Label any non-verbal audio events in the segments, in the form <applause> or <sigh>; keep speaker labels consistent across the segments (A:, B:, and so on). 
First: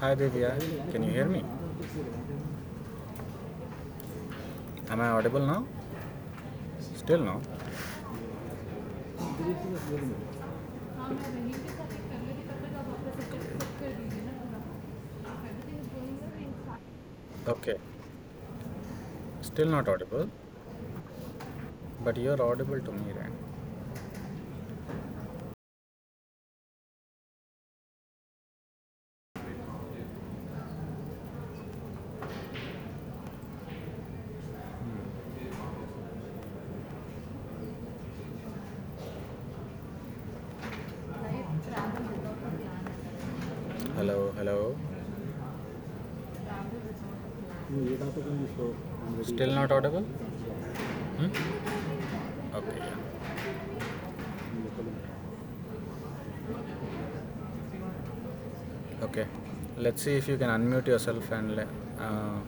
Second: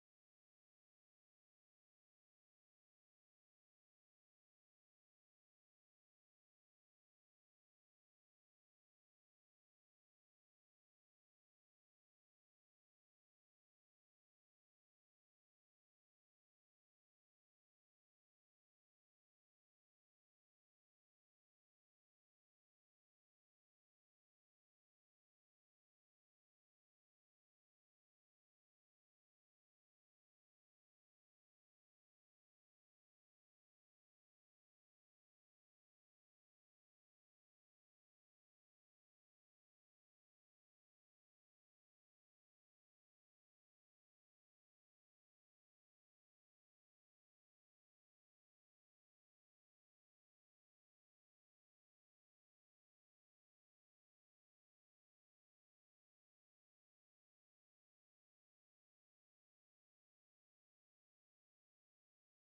A: Hi, Divya. Can you hear me? Am I audible now? Still no. Okay. Still not audible, but you're audible to me, right? Hello, hello. Still not audible? Hmm? Okay, yeah. Okay. Let's see if you can unmute yourself and uh,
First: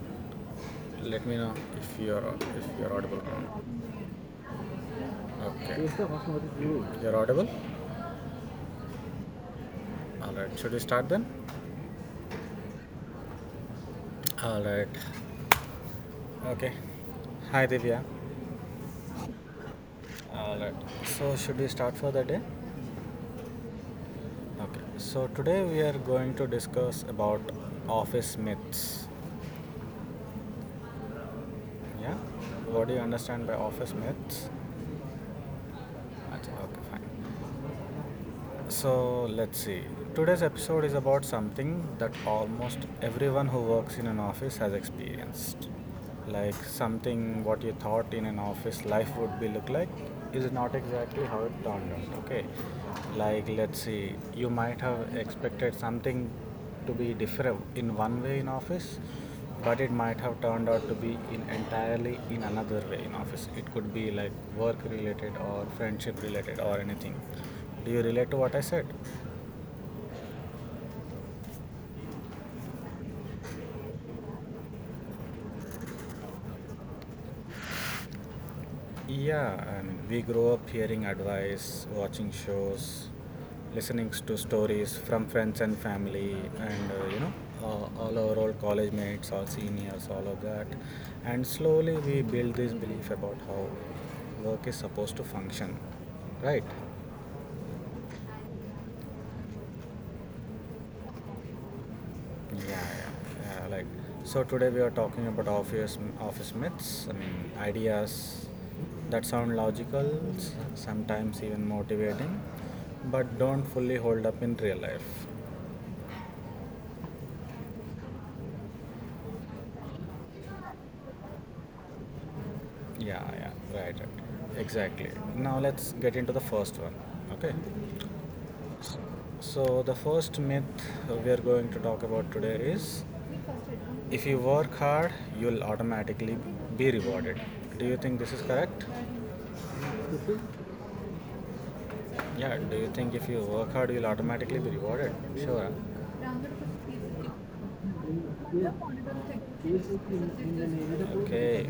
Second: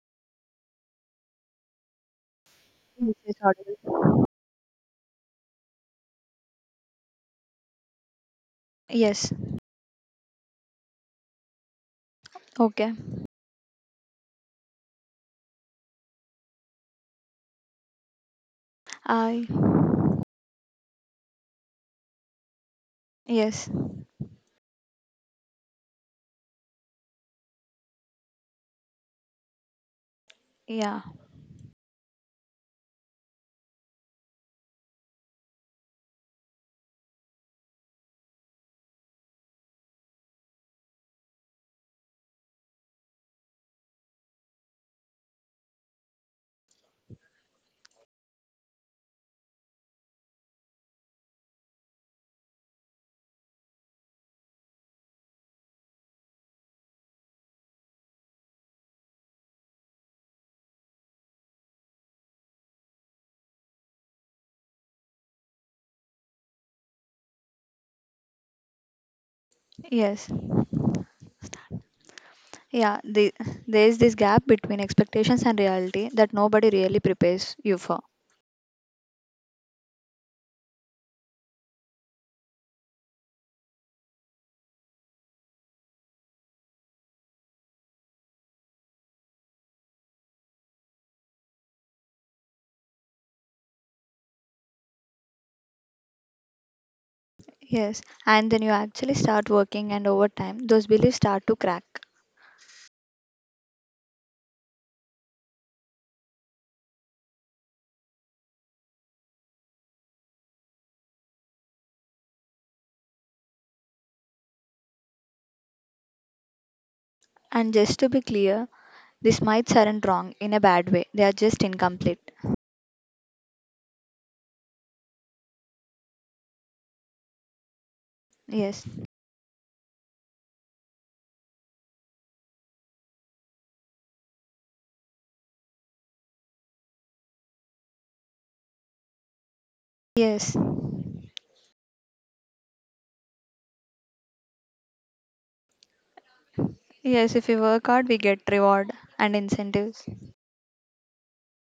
A: let me know if you're if you're
B: Yes,
A: audible
B: yes,
A: or
B: audible.
A: not. Okay. You're audible.
B: Yes.
A: All right. Should we start then?
B: Okay.
A: All right. Okay. Hi, Divya.
B: I
A: All right. So, should we start for the day?
B: yes.
A: Okay. So, today we are going to discuss about office myths.
B: Yeah.
A: Yeah? What do you understand by office myths? Okay, fine. So, let's see. Today's episode is about something that almost everyone who works in an office has experienced. Like something what you thought in an office life would be look like is not exactly how it turned out, okay? Like let's see, you might have expected something to be different in one way in office, but it might have turned out to be in entirely in another way in office. It could be like work related or friendship related or anything. Do you relate to what I said?
B: Yes. Yeah. There is this gap between expectations and reality that nobody really prepares you for.
A: Yeah, I mean, we grow up hearing advice, watching shows, listening to stories from friends and family, and all our old college mates, all seniors, all of that. And slowly we build this belief about how work is supposed to function, right?
B: Yes. And then you actually start working and over time those beliefs start to crack.
A: Yeah, yeah, yeah. Like so, today we are talking about office myths. I mean, ideas that sound logical, sometimes even motivating, but don't fully hold up in real life.
B: And just to be clear, these mites aren't wrong in a bad way. They are just incomplete.
A: Yeah, yeah, right, right, exactly. Now let's get into the first one. Okay.
B: Yes.
A: So the first myth we are going to talk about today is if you work hard, you'll automatically be rewarded. Do you think this is correct?
B: Yes.
A: Yeah, do you think if you work hard, you'll automatically be rewarded? Sure.
B: Yes, if we work hard we get reward and incentives.
A: Okay.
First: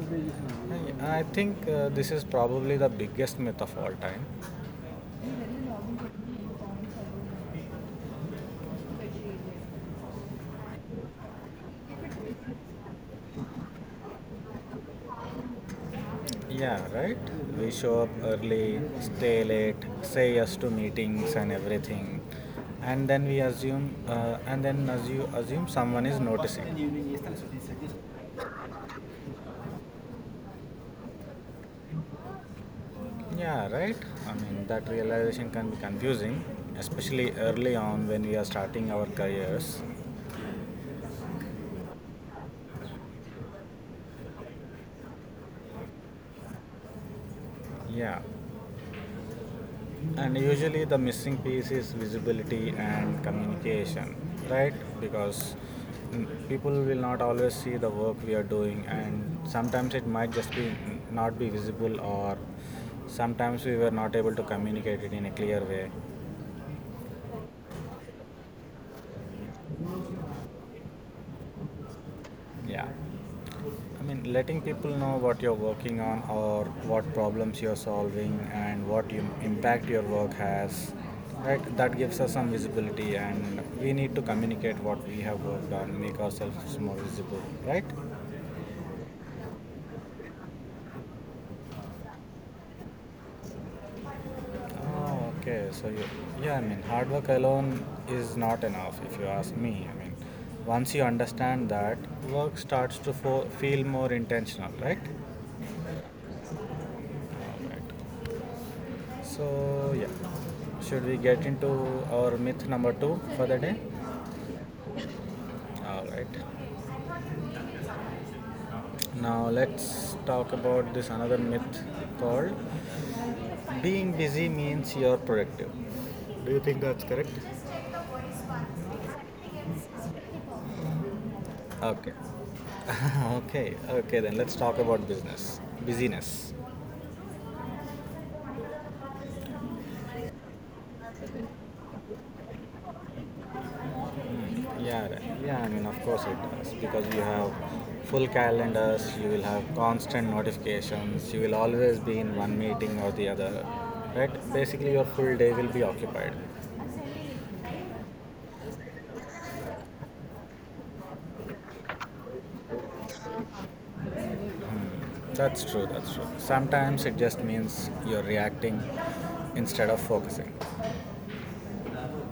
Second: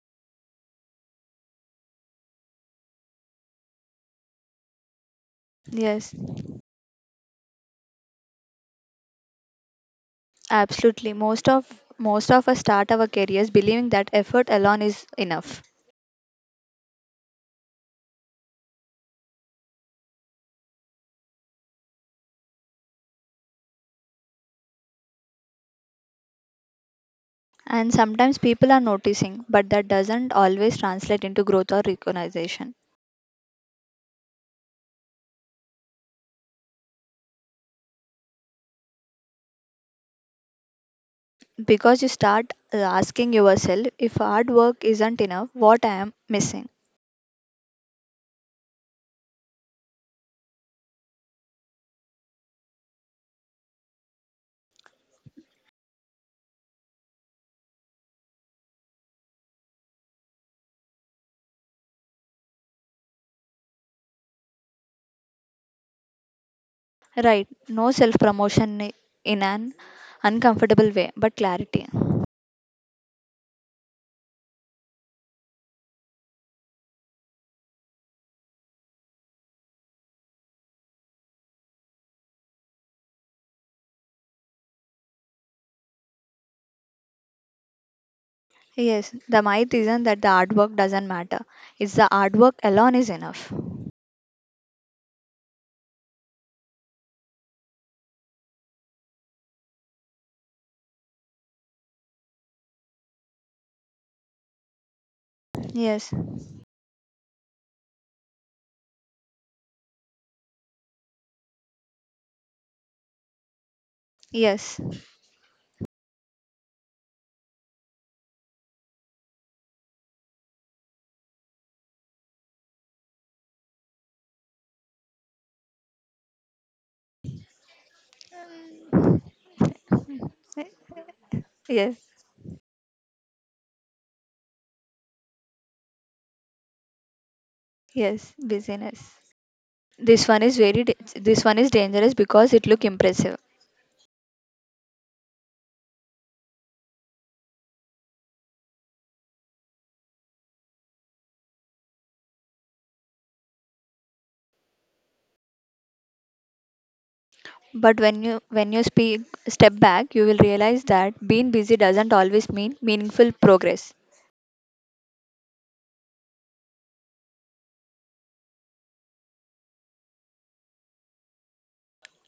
A: I think this is probably the biggest myth of all time.
B: Yes. Absolutely. Most of us start our careers believing that effort alone is enough.
A: Yeah, right? We show up early, stay late, say yes to meetings and everything. And then we assume, and then assume, assume someone is noticing.
B: And sometimes people are noticing, but that doesn't always translate into growth or recognition.
A: Yeah, right? I mean, that realization can be confusing, especially early on when we are starting our careers.
B: Because you start asking yourself, if hard work isn't enough, what I am missing?
A: Yeah. And usually the missing piece is visibility and communication, right? Because people will not always see the work we are doing, and sometimes it might just be not be visible, or sometimes we were not able to communicate it in a clear way.
B: Right. No self promotion in an uncomfortable way, but clarity.
A: Yeah. I mean, letting people know what you're working on or what problems you're solving and what you, impact your work has, right? That gives us some visibility, and we need to communicate what we have worked on, make ourselves more visible, right?
B: Yes, the myth isn't that the hard work doesn't matter. It's the hard work alone is enough.
A: Oh, okay. So, you, yeah, I mean, hard work alone is not enough, if you ask me. I mean, once you understand that, work starts to feel more intentional, right?
B: Yes.
A: So yeah, should we get into our myth number two for the day?
B: Yes.
A: All right. Now let's talk about this another myth called being busy means you're productive. Do you think that's correct?
B: <laughs> Yes.
A: Okay. <laughs> Okay. Okay. Then let's talk about business. Busyness.
B: Yes, busyness. This one is dangerous because it look impressive.
A: Yeah, right, yeah. I mean, of course it does because you have full calendars. You will have constant notifications. You will always be in one meeting or the other, right? Basically, your full day will be occupied.
B: But when you speak step back, you will realize that being busy doesn't always mean meaningful progress.
A: That's true. That's true. Sometimes it just means you're reacting instead of focusing.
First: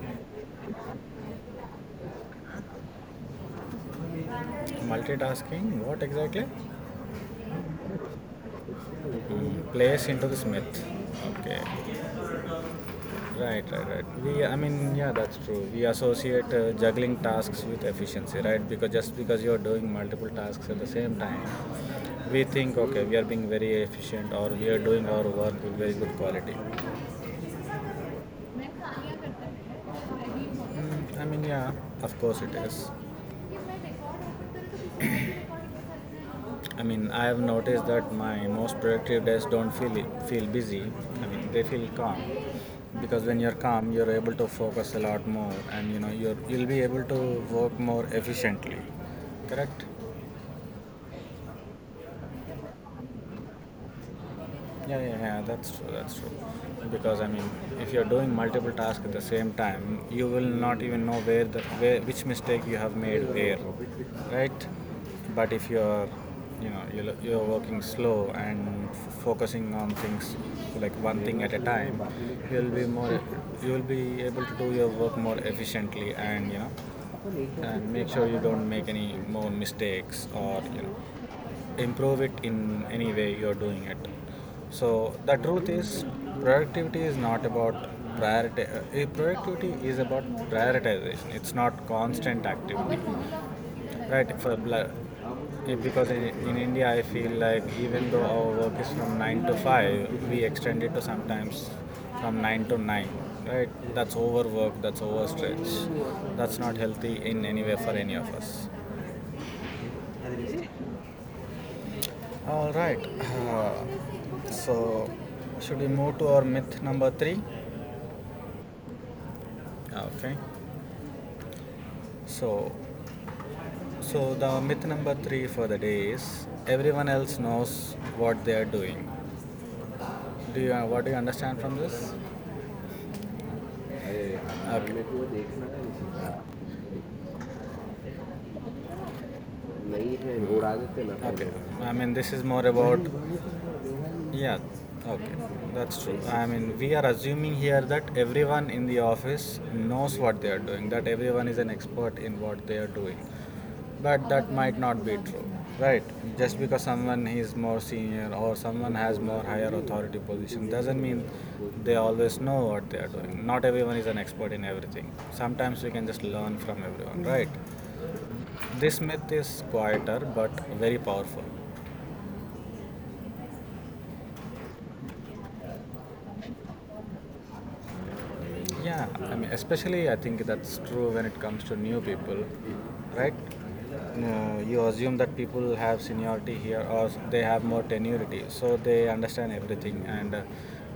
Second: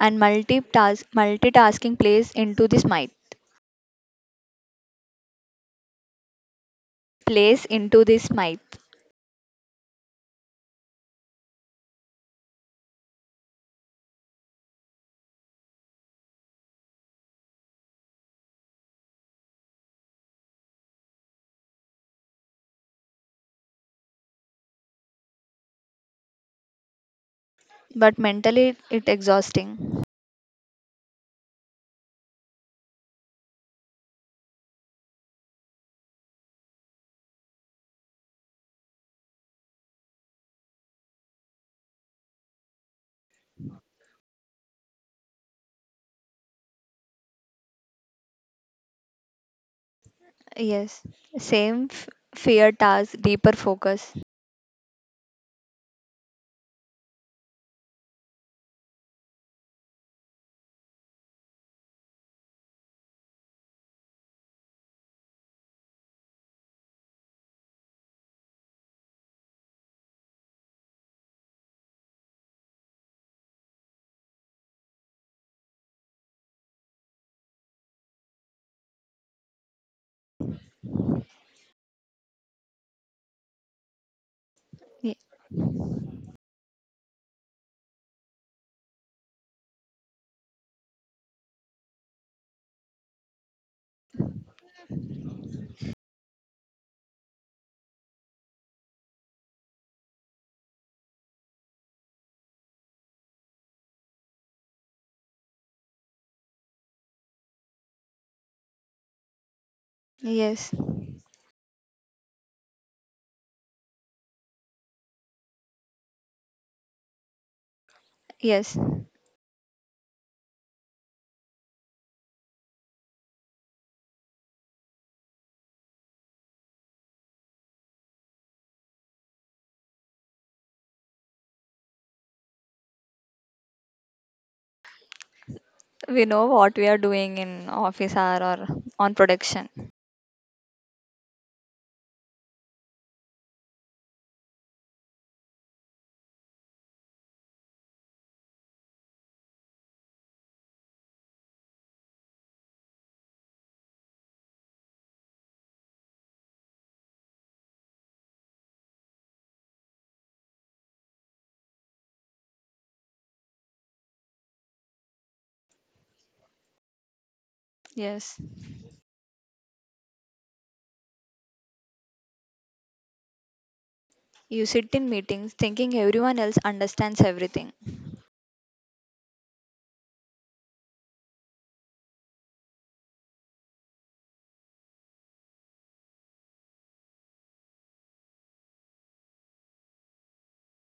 B: And multitasking plays into this might
A: Multitasking. What exactly?
B: plays into this might.
A: Hmm, place into this myth. Okay. Right, right, right. We, I mean, yeah, that's true. We associate juggling tasks with efficiency, right? Because just because you're doing multiple tasks at the same time, we think, okay, we are being very efficient or we are doing our work with very good quality.
B: But mentally it exhausting.
A: Mm, I mean, yeah, of course it is. I mean, I have noticed that my most productive days don't feel busy. I mean, they feel calm because when you're calm, you're able to focus a lot more, and you know, you'll be able to work more efficiently. Correct?
B: Yes. Same f- fear task, deeper focus.
A: Yeah, yeah, yeah, that's true, that's true. Because I mean, if you're doing multiple tasks at the same time, you will not even know where the where which mistake you have made where, right? But if you're, you know, you're working slow and focusing on things like one thing at a time, you'll be more, you'll be able to do your work more efficiently and you know, and make sure you don't make any more mistakes or you know, improve it in any way you're doing it. So the truth is, productivity is not about productivity is about prioritization. It's not constant activity, right? Because in India, I feel like even though our work is from nine to five, we extend it to sometimes from nine to nine. Right, that's overwork, that's overstretch, that's not healthy in any way for any of us.
B: Ye- yes.
A: All right. Uh, so, should we move to our myth number three?
B: Yes.
A: Okay. So, so the myth number three for the day is everyone else knows what they are doing. Do you what do you understand from this? अरे
B: We know what we are doing in office hour or on production.
A: Okay. I mean, this is more about yeah, okay, that's true. I mean, we are assuming here that everyone in the office knows what they are doing, that everyone is an expert in what they are doing. But that might not be true, right? Just because someone is more senior or someone has more higher authority position doesn't mean they always know what they are doing. Not everyone is an expert in everything. Sometimes we can just learn from everyone, right?
B: Yes.
A: This myth is quieter but very powerful.
B: You sit in meetings thinking everyone else understands everything.
A: Yeah, I mean, especially I think that's true when it comes to new people, right? No, you assume that people have seniority here or they have more tenuity, so they understand everything and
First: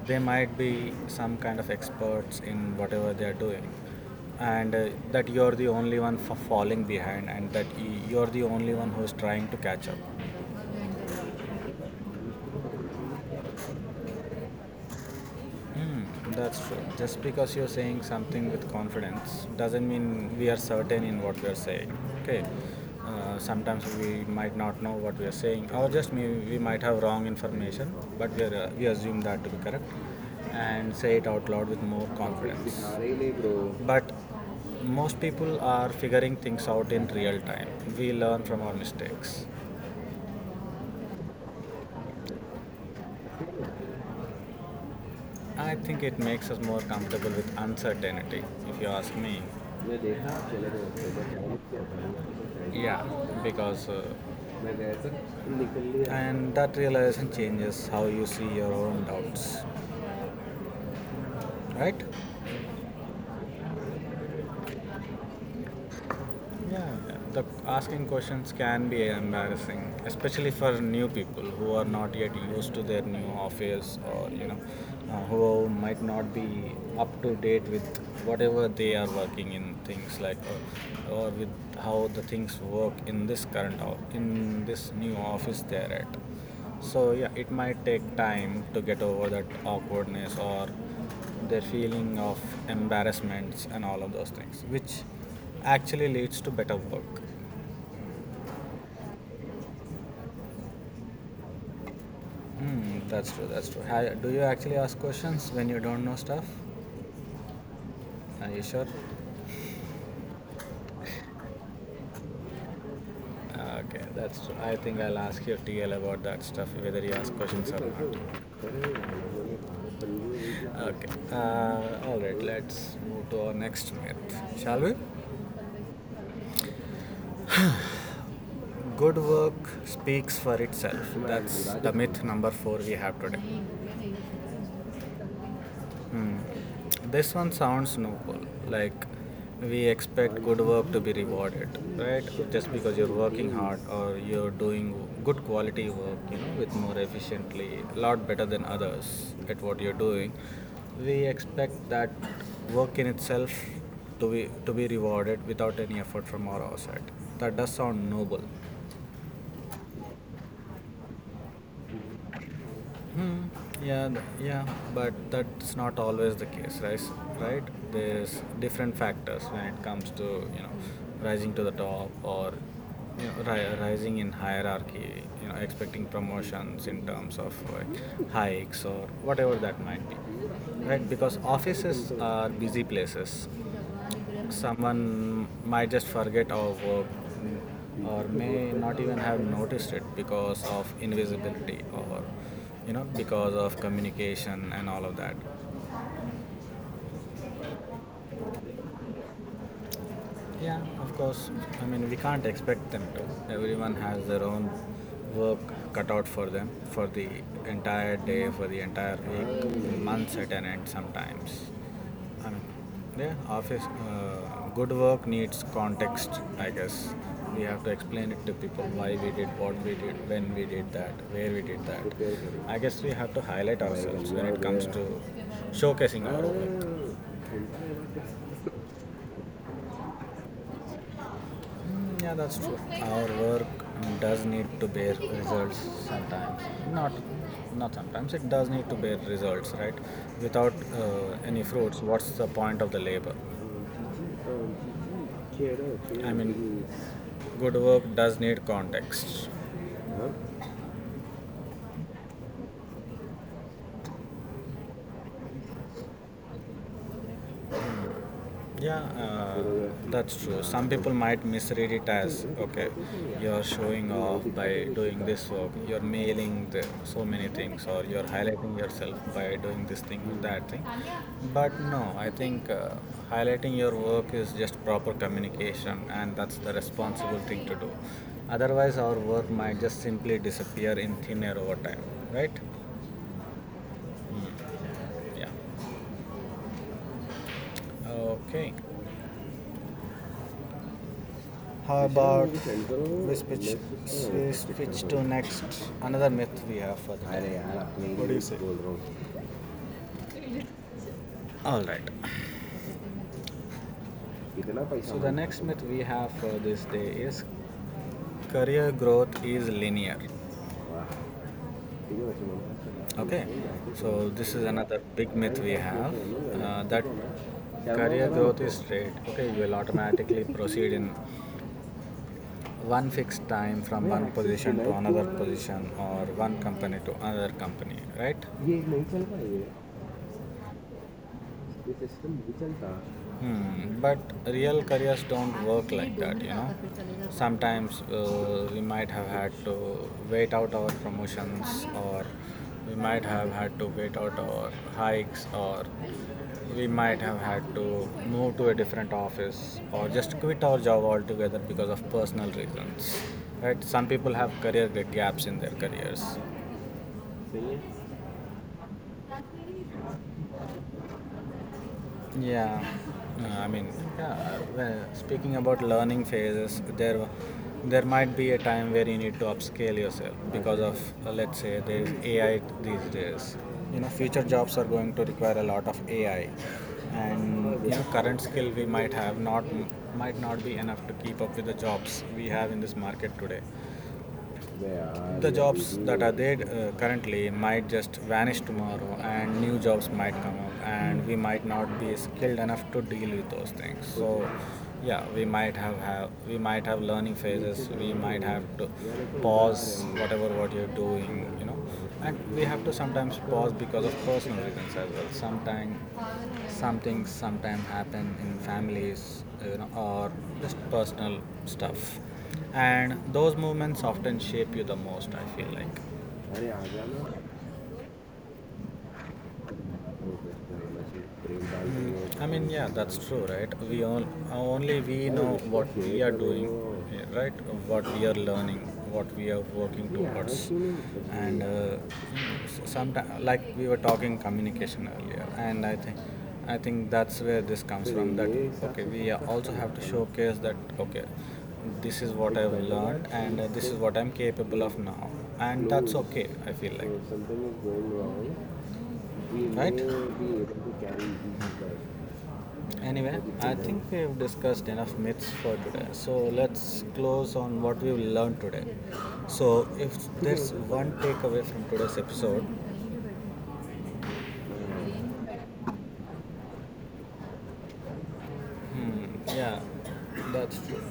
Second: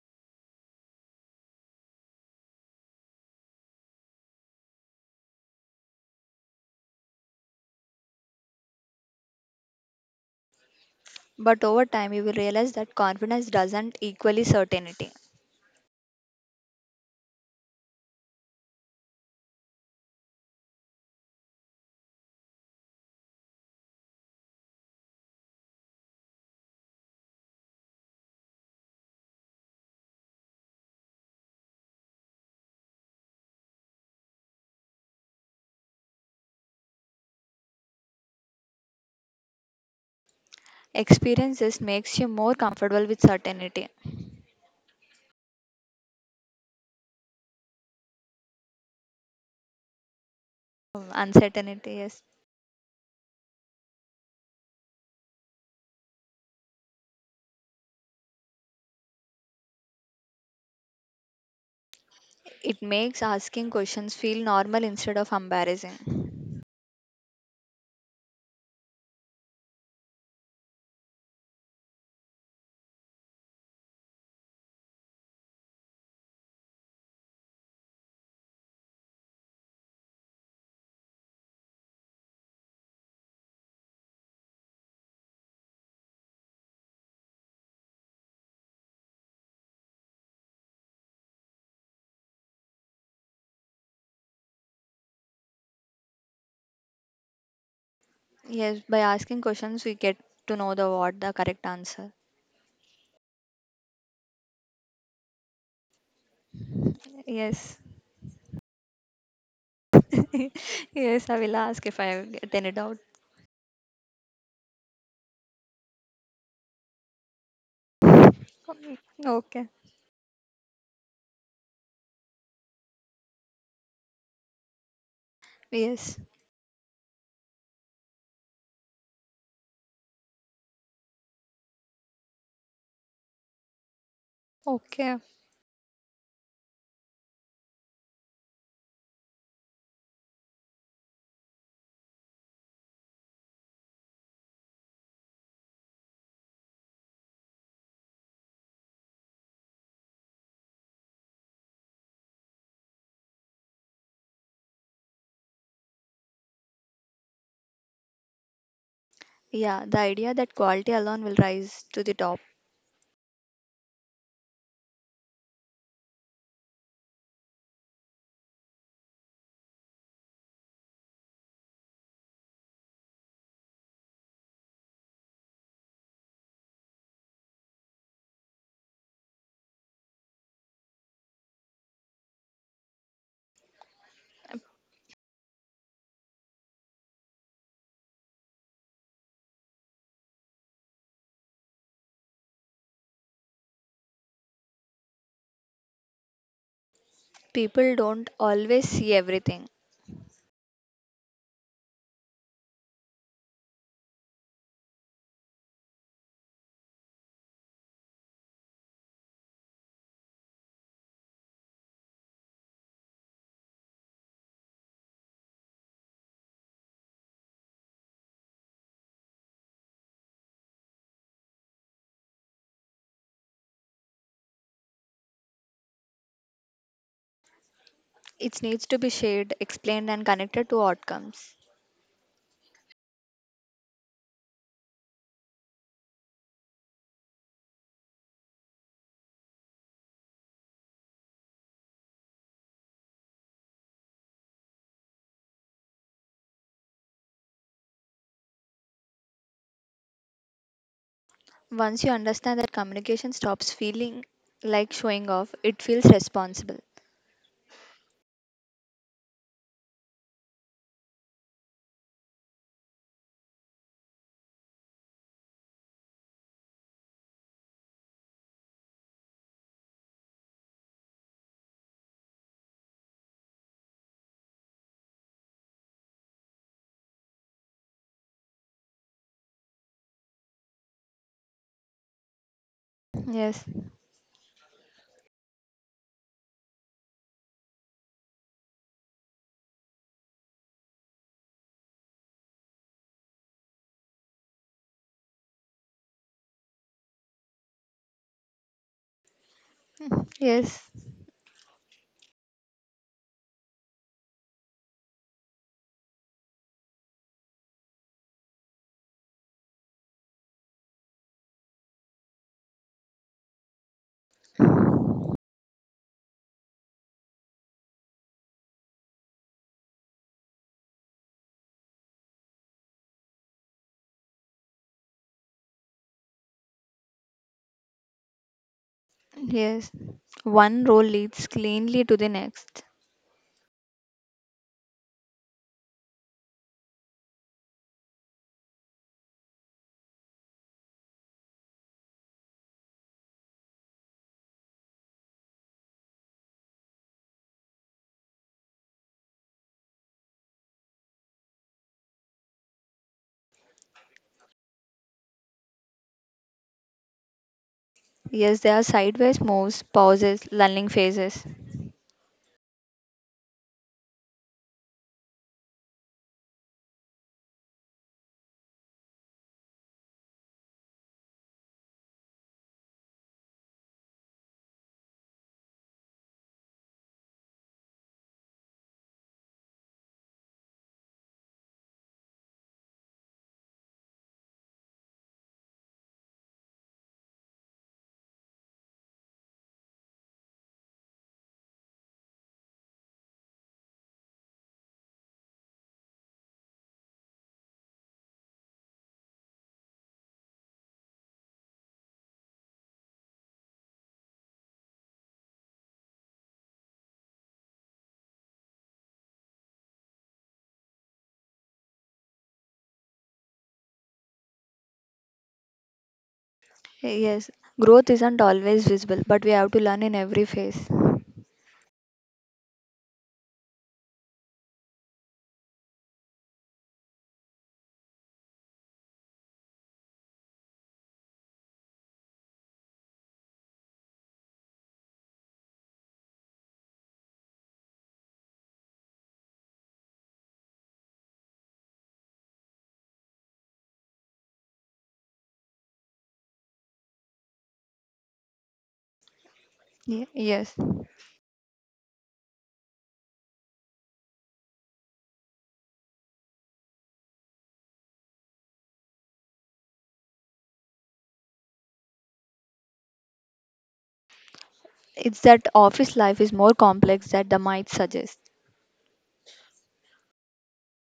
A: they might be some kind of experts in whatever they are doing. And that you're the only one for falling behind and that you're the only one who's trying to catch up.
B: But over time, you will realize that confidence doesn't equally certainty.
A: Hmm, that's true. Just because you're saying something with confidence doesn't mean we are certain in what we are saying. Okay. Sometimes we might not know what we are saying, or just may we might have wrong information, but we assume that to be correct and say it out loud with more confidence. But most people are figuring things out in real time. We learn from our mistakes.
B: Experiences makes you more comfortable with certainty.
A: I think it makes us more comfortable with uncertainty, if you ask me.
B: Uncertainty, yes.
A: Yeah, because and that realization changes how you see your own doubts, right?
B: It makes asking questions feel normal instead of embarrassing.
A: Yeah, yeah, the asking questions can be embarrassing, especially for new people who are not yet used to their new office or you know, who might not be up to date with whatever they are working in things like, or with how the things work in this current or in this new office they're at. So yeah, it might take time to get over that awkwardness or their feeling of embarrassments and all of those things, which actually leads to better work.
B: Yes, by asking questions, we get to know the what the correct answer.
A: Hmm, that's true. That's true. Do you actually ask questions when you don't know stuff?
B: Yes.
A: Are you sure?
B: <laughs> Yes, I will ask if I get any doubt.
A: Okay, that's true. I think I'll ask your TL about that stuff, whether he asks questions or not.
B: Okay.
A: Okay. All right. Let's move to our next myth, shall we?
B: Yes.
A: Good work speaks for itself. That's the myth number four we have today.
B: Okay.
A: Hmm. This one sounds noble. Like we expect good work to be rewarded, right? Just because you're working hard or you're doing good quality work, you know, with more efficiently, a lot better than others at what you're doing, we expect that work in itself to be rewarded without any effort from our side. That does sound noble.
B: Yeah, the idea that quality alone will rise to the top.
A: Hmm. Yeah, yeah, but that's not always the case, right? Right? There's different factors when it comes to you know rising to the top or you know rising in hierarchy. You know, expecting promotions in terms of like, hikes or whatever that might be, right? Because offices are busy places, someone might just forget our or may not even have noticed it because of invisibility or you know because of communication and all of that.
B: People don't always see everything.
A: Yeah, of course. I mean, we can't expect them to. Everyone has their own work cut out for them for the entire day, for the entire week, months at an end sometimes. I mean, yeah, office, good work needs context, I guess. We have to explain it to people why we did what we did, when we did that, where we did that. I guess we have to highlight ourselves when it comes to showcasing our work.
B: It needs to be shared, explained, and connected to outcomes.
A: Mm, yeah, that's true. Our work does need to bear results sometimes. Not, not sometimes. It does need to bear results, right? Without any fruits, what's the point of the labor? I mean, good work does need context. Huh?
B: Once you understand that communication stops feeling like showing off, it feels responsible.
A: Yeah, that's true. Some people might misread it as okay, you're showing off by doing this work, you're mailing the, so many things, or you're highlighting yourself by doing this thing or that thing. But no, I think highlighting your work is just proper communication, and that's the responsible thing to do. Otherwise, our work might just simply disappear in thin air over time, right?
B: Yes,
A: Mm, yeah. Okay. How about we switch to next another myth we have for the day. What do you say?
B: yes,
A: All right. So the next myth we have for this day is career growth is linear. Okay. So this is another big myth we have that career growth is straight. Okay, you will automatically <laughs> proceed in one fixed time from one position to another position or one company to another company, right?
B: yes. One role leads cleanly
A: The
B: to the
A: system result
B: next.
A: are. Hmm, but real careers don't work like that, you know. Sometimes we might have had to wait out our promotions, or we might have had to wait out our hikes, or we might have had to move to a different office, or just quit our job altogether because of personal reasons. Right? Some people have career gaps in their careers.
B: Yes, there are sideways moves, pauses, lulling phases.
A: Yeah, I mean, yeah, well, speaking about learning phases, there might be a time where you need to upscale yourself because of, let's say, there is AI these days. You know, future jobs are going to require a lot of AI, and you know, current skill we might have not might not be enough to keep up with the jobs we have in this market today. The jobs that are there currently might just vanish tomorrow, and new jobs might come up and we might not be skilled enough to deal with those things. So yeah, we might have learning phases. We might have to pause whatever what you're doing, you know, and we have to sometimes pause because of personal reasons as well. Sometimes sometimes happen in families, you know, or just personal stuff. And those movements often shape you the most, I feel like.
B: Yes, growth isn't always visible, but we have to learn in every phase.
A: Hmm. I mean, yeah, that's true, right? Only we know what we are doing, right? What we are learning, what we are working towards, and sometimes, like we were talking communication earlier, and I think that's where this comes from. That okay, we also have to showcase that okay, this is what I've learned, and this is what I'm capable of now, and that's okay. I feel like, right?
B: Ye- yes,
A: Anyway, I think we've discussed enough myths for today. So let's close on what we've learned today. So, if there's one takeaway from today's episode.
B: it's that office life is more complex than the might suggest.
A: Hmm, yeah, that's true.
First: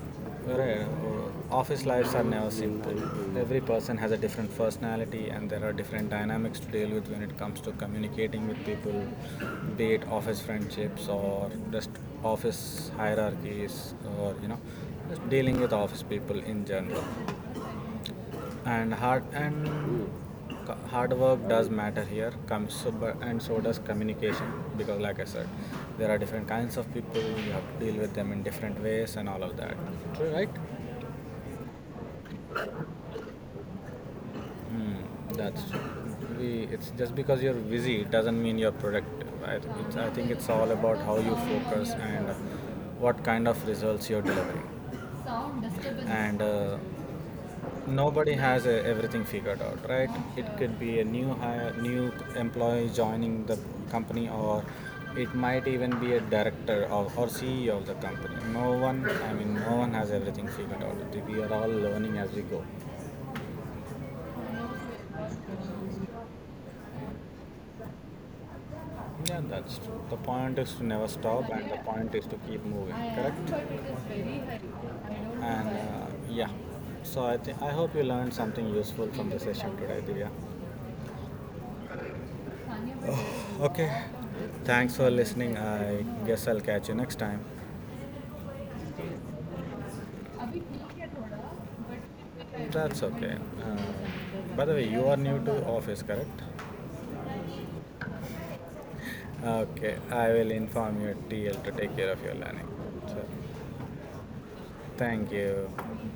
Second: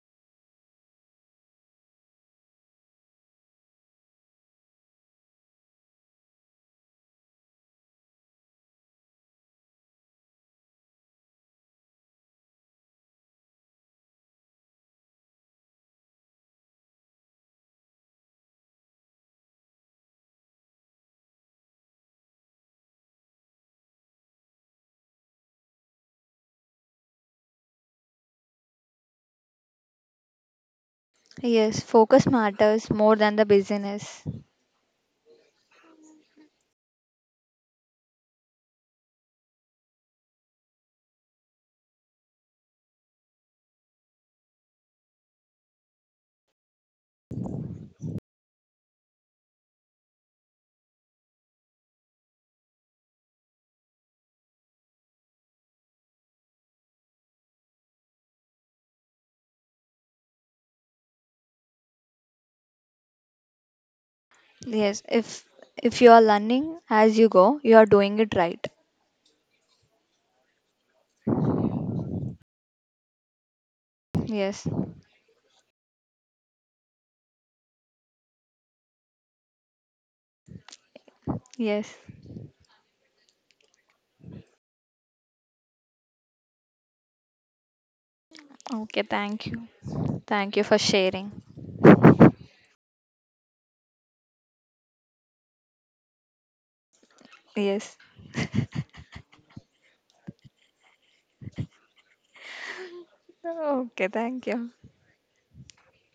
A: Right. Office lives are never simple. Every person has a different personality, and there are different dynamics to deal with when it comes to communicating with people, be it office friendships or just office hierarchies, or you know, just dealing with office people in general. And hard work does matter here, and so does communication, because like I said, there are different kinds of people. You have to deal with them in different ways and all of that. True, right?
B: Yes, focus matters more than the busyness.
A: Mm, that's it's just because you're busy, it doesn't mean you're productive. I think it's all about how you focus and what kind of results you're delivering. And nobody has everything figured out, right? It could be a new hire, new employee joining the company, or it might even be a director, or CEO of the company. No one, I mean, no one has everything figured out. We are all learning as we go.
B: Yes, if you are learning as you go, you are doing it right.
A: Yeah, that's true. The point is to never stop, and the point is to keep moving, correct?
B: Yes.
A: And yeah, so I think I hope you learned something useful from the session today, Divya.
B: Yes.
A: Oh, okay. Thanks for listening. I guess I'll catch you next time.
B: Okay, thank you. Thank you for sharing.
A: That's okay. Uh, by the way, you are new to office, correct?
B: Yes. <laughs>
A: Okay. I will inform your TL to take care of your learning. So,
B: Okay, thank you.
A: thank you.